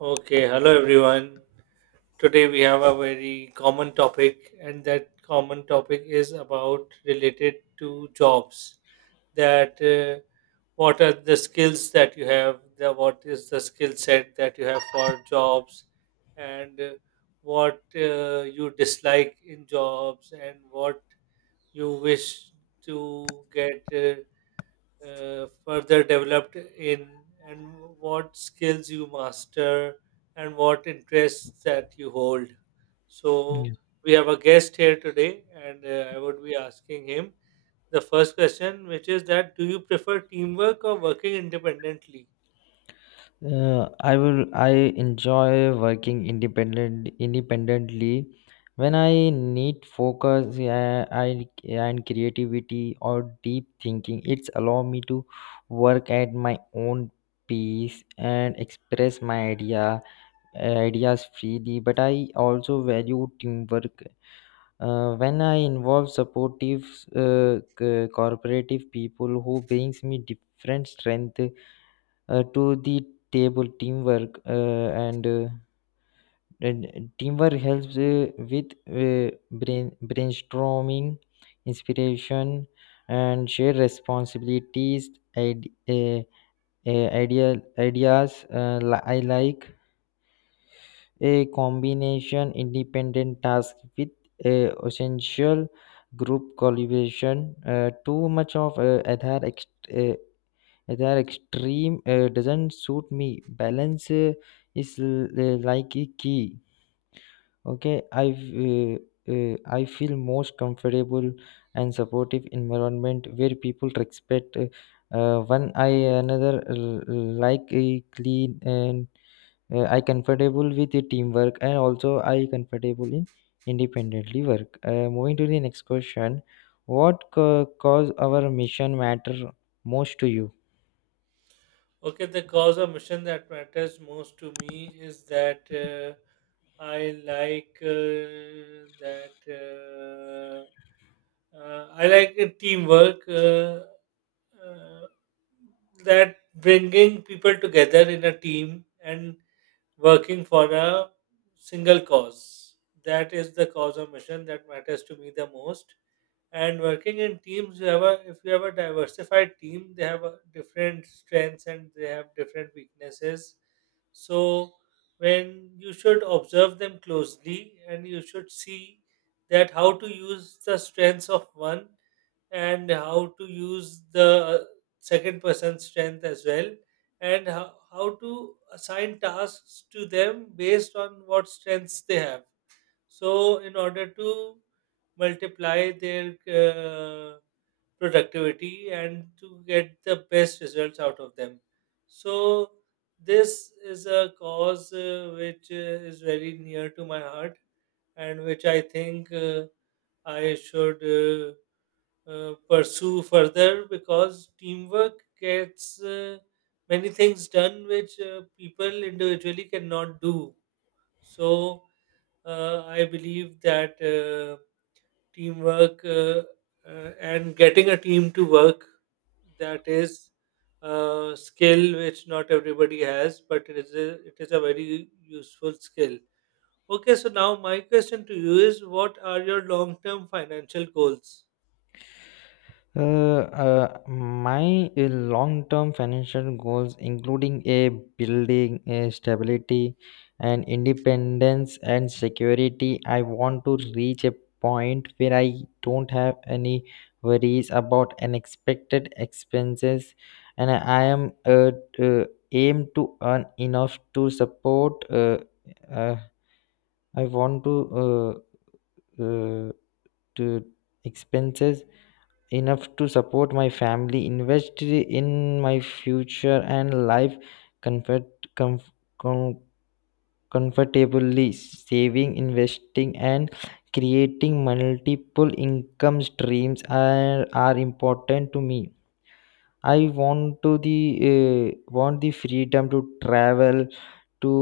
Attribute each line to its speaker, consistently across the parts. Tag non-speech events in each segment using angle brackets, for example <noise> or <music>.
Speaker 1: Okay, hello everyone. Today we have a very common topic, and that common topic is about related to jobs. That what are the skills that you have? What is the skill set that you have for jobs, and what you dislike in jobs, and what you wish to get. Further developed in and what skills you master and what interests that you hold. So
Speaker 2: Yeah.
Speaker 1: we have a guest here today and I would be asking him the first question which is that do you prefer teamwork or working independently?
Speaker 2: I will I enjoy working independently when I need focus, I and creativity or deep thinking. It's allow me to work at my own pace and express my ideas freely. But I also value teamwork. When I involve supportive, cooperative people who brings me different strength to the table, teamwork and teamwork helps with brainstorming, inspiration and share responsibilities, id- uh, ideas. I like a combination independent task with essential group collaboration. Too much of other, they are extreme, doesn't suit me. Balance is, like a key. Okay, I feel most comfortable and supportive environment where people respect, one I another. Like a clean, and I comfortable with the teamwork and also I comfortable in independently work. Moving to the next question, what cause our mission matter most to you?
Speaker 1: Okay, the cause or mission that matters most to me is that I like that I like teamwork. Uh, that bringing people together in a team and working for a single cause. That is the cause or mission that matters to me the most, and working in teams you have a, if you have a diversified team they have a different strengths and they have different weaknesses. So when you should observe them closely and you should see that how to use the strengths of one, and how to use the second person's strength as well, and how to assign tasks to them based on what strengths they have, so, in order to multiply their productivity and to get the best results out of them. So, this is a cause which is very near to my heart and which I think I should pursue further because teamwork gets many things done which people individually cannot do. So, I believe that. Teamwork and getting a team to work, that is a skill which not everybody has, but it is it is a very useful skill. Okay, so now my question to you is, what are your long term financial goals?
Speaker 2: My long-term financial goals, including a building a stability and independence and security. I want to reach a point where I don't have any worries about unexpected expenses, and I am, uh, aim to earn enough to support. Uh, I want to uh, uh, to expenses enough to support my family, invest in my future and life comfort comf- com- comfortably, saving, investing and creating multiple income streams are, important to me. I want to the want the freedom to travel, to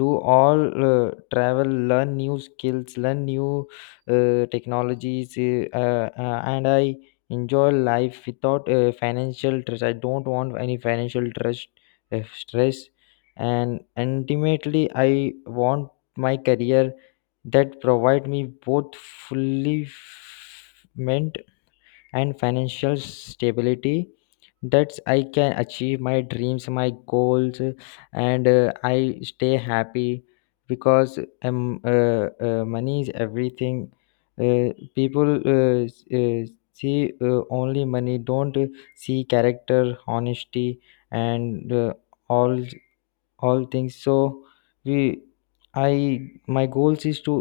Speaker 2: do all, travel, learn new skills, learn new technologies, and I enjoy life without financial stress. I don't want any financial stress. And ultimately I want my career that provide me both fulfillment and financial stability, that I can achieve my dreams, my goals, and I stay happy. Because money is everything. uh, People see, only money, don't see character, honesty, and all all things. So we I my goals is to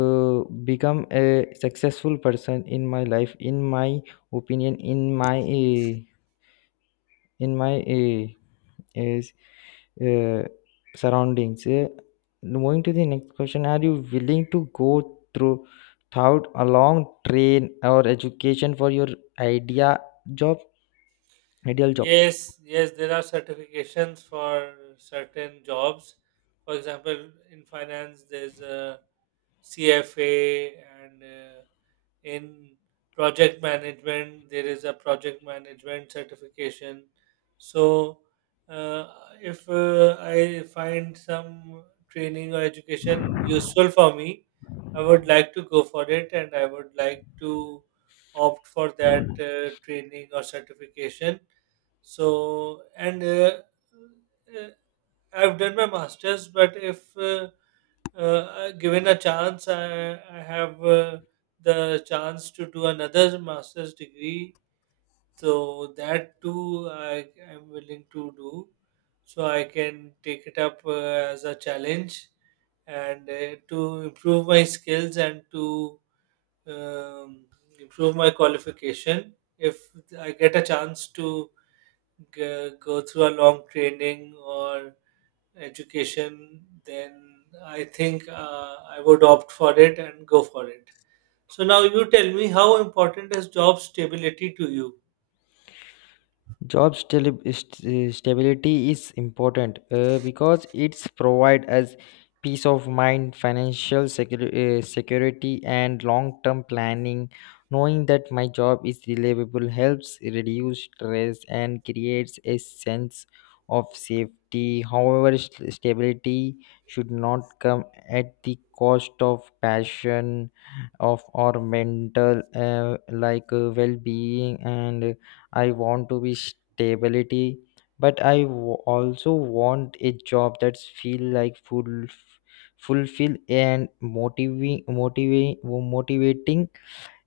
Speaker 2: uh, become a successful person in my life, in my opinion, in my, in my is uh, surroundings. Moving to the next question, are you willing to go through throughout a long train or education for your idea job ideal job?
Speaker 1: Yes, yes, there are certifications for certain jobs. For example, in finance there's a CFA, and in project management there is a project management certification. So uh, if I find some training or education useful for me, I would like to go for it and I would like to opt for that training or certification. So and uh, I've done my masters, but if given a chance, I have the chance to do another master's degree. So that too, I am willing to do. So I can take it up as a challenge and to improve my skills and to um, improve my qualification. If I get a chance to go through a long training or education, then I think I would opt for it and go for it. So now you tell me, how important is job stability to you?
Speaker 2: Job stability is important, because it's provide as peace of mind, financial security and long term planning. Knowing that my job is reliable helps reduce stress and creates a sense of safety. However, stability should not come at the cost of passion, of or mental, like, well being. And I want to be stability, but I also want a job that's feel like full fulfill and motivating.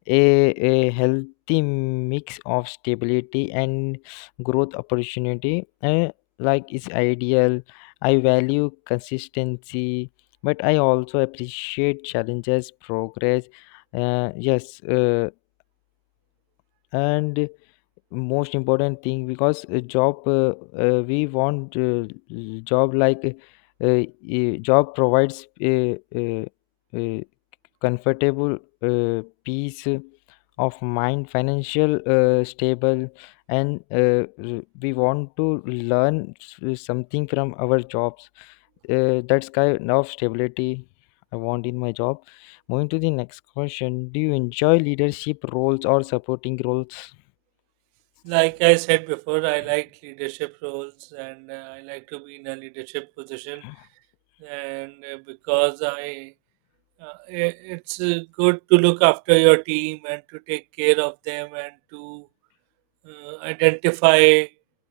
Speaker 2: A healthy mix of stability and growth opportunity, like, is ideal. I value consistency, but I also appreciate challenges, progress. uh, yes uh, and most important thing, because a job, we want job like job provides uh, comfortable, peace of mind, financial stable, and we want to learn something from our jobs. That's kind of stability I want in my job. Moving to the next question, do you enjoy leadership roles or supporting roles?
Speaker 1: Like I said before, I like leadership roles and I like to be in a leadership position. And because uh, i- it's good to look after your team and to take care of them and to identify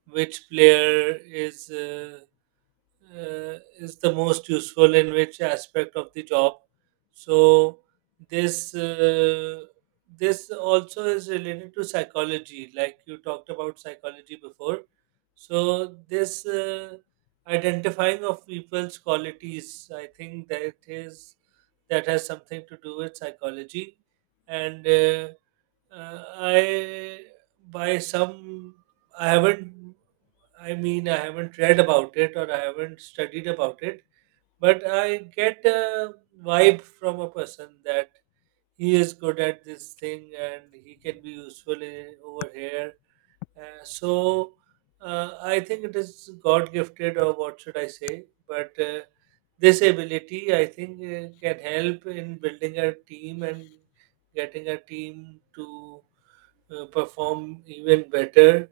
Speaker 1: which player is. Is the most useful in which aspect of the job. So this this also is related to psychology, like you talked about psychology before. So this identifying of people's qualities, I think that is, that has something to do with psychology. And I by some, I haven't, I mean I haven't read about it or I haven't studied about it, but I get a vibe from a person that he is good at this thing and he can be useful in, over here. So I think it is God gifted, or what should I say? But this ability I think can help in building a team and getting a team to perform even better.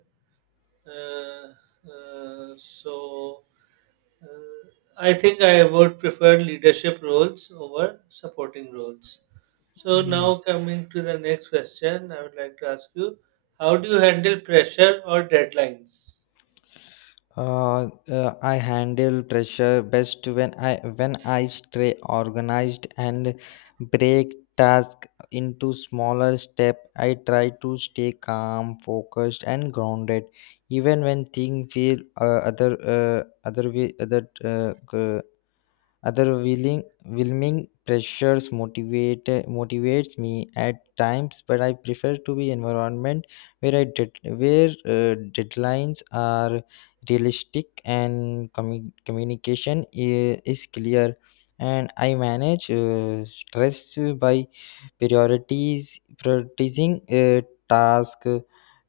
Speaker 1: Uh, so uh, I think I would prefer leadership roles over supporting roles. So now
Speaker 2: Yes.
Speaker 1: coming to the next question, I would like to ask you, how do you handle pressure or deadlines?
Speaker 2: I handle pressure best when I stay organized and break task into smaller step. I try to stay calm, focused, and grounded, even when things feel, other other way other g- overwhelming. Pressures motivates me at times, but I prefer to be environment where deadlines are realistic and communication is clear. And I manage stress by priorities prioritizing a task,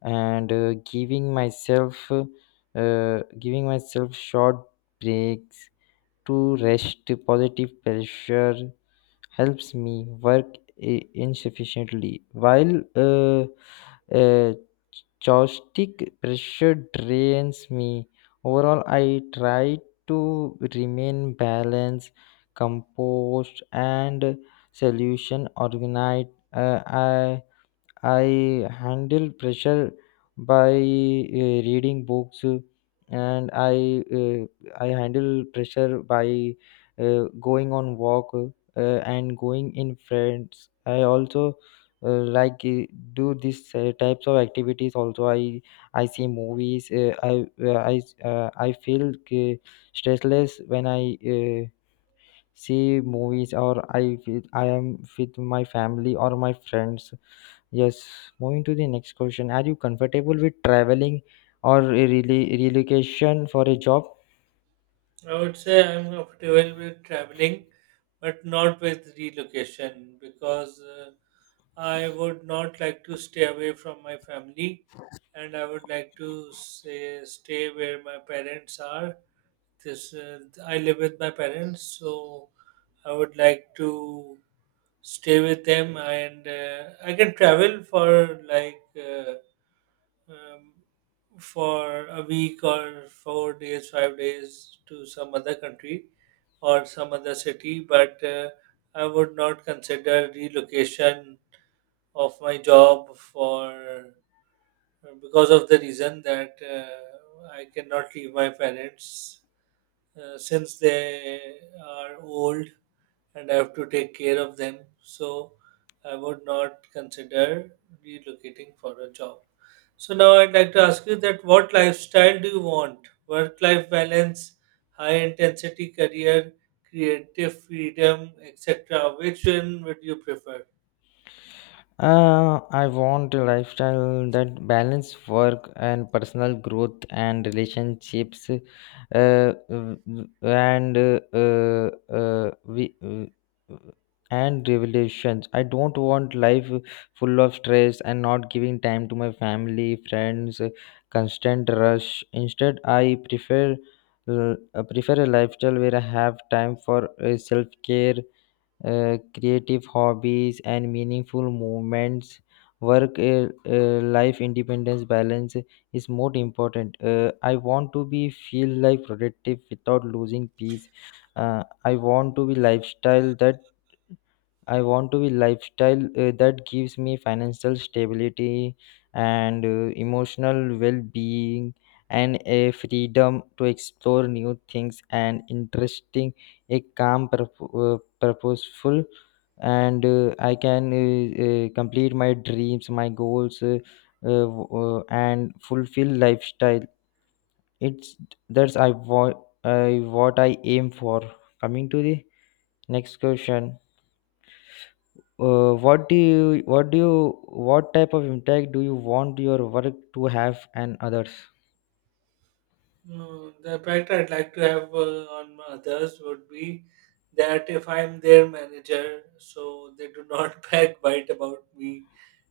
Speaker 2: and giving myself short breaks to rest. Positive pressure helps me work insufficiently, while, uh, uh, chaotic pressure drains me. Overall, I try to remain balanced, composed and solution organized. I handle pressure by reading books, and I handle pressure by going on walk and going in friends. I also like do these types of activities also. I see movies, I feel stressless when I see movies, or I feel I am with my family or my friends. Yes, moving to the next question. Are you comfortable with traveling or a rele relocation for a job?
Speaker 1: I would say I'm comfortable with traveling, but not with relocation, because I would not like to stay away from my family, and I would like to say stay where my parents are. This I live with my parents, so I would like to stay with them, and I can travel for like um, for a week or four days, five days to some other country or some other city, but I would not consider relocation of my job for, because of the reason that I cannot leave my parents since they are old and I have to take care of them. So I would not consider relocating for a job. So now I'd like to ask you that what lifestyle do you want? Work-life balance, high-intensity career, creative freedom, etc. Which one would you prefer?
Speaker 2: I want a lifestyle that balance work and personal growth and relationships, w- w- and we, and revelations. I don't want life full of stress and not giving time to my family, friends, constant rush. Instead, I prefer uh, a lifestyle where I have time for self care, creative hobbies and meaningful movements. Work, life independence balance is more important. I want to be feel like productive without losing peace. uh, i want to be lifestyle that I want to be lifestyle that gives me financial stability and emotional well-being and a freedom to explore new things and interesting, a calm, purposeful, and I can, complete my dreams, my goals, uh, w- and fulfill lifestyle. It's That's I want I what I aim for. Coming to the next question, what type of impact do you want your work to have and others?
Speaker 1: No, the impact I'd like to have on my others would be that if I'm their manager, so they do not <laughs> backbite about me,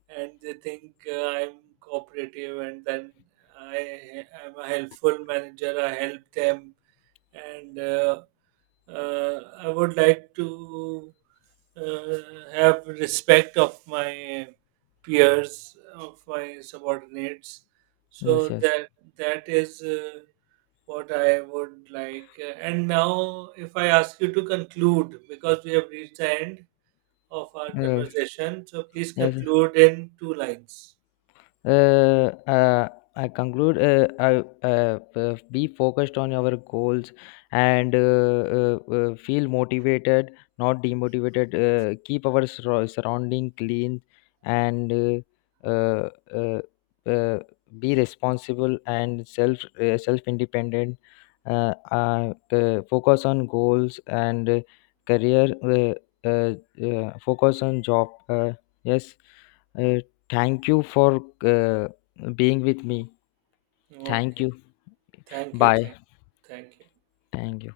Speaker 1: and they think I'm cooperative, and then I am a helpful manager, I help them, and I would like to have respect of my peers, of my subordinates,
Speaker 2: Yes,
Speaker 1: so
Speaker 2: yes.
Speaker 1: that that is. What I would like. And now, if I ask you to conclude, because we have reached the end of our
Speaker 2: Yes.
Speaker 1: conversation, so please
Speaker 2: Yes.
Speaker 1: conclude in two lines.
Speaker 2: uh, uh, I conclude, be focused on your goals, and feel motivated, not demotivated. Keep our surrounding clean, and uh, uh, uh, uh, be responsible and self, self independent. Focus on goals and career. Uh, Focus on job. Yes. Uh, thank you for being with me. Thank
Speaker 1: Okay.
Speaker 2: you.
Speaker 1: Thank you.
Speaker 2: Bye.
Speaker 1: Thank. Thank you.
Speaker 2: Thank you.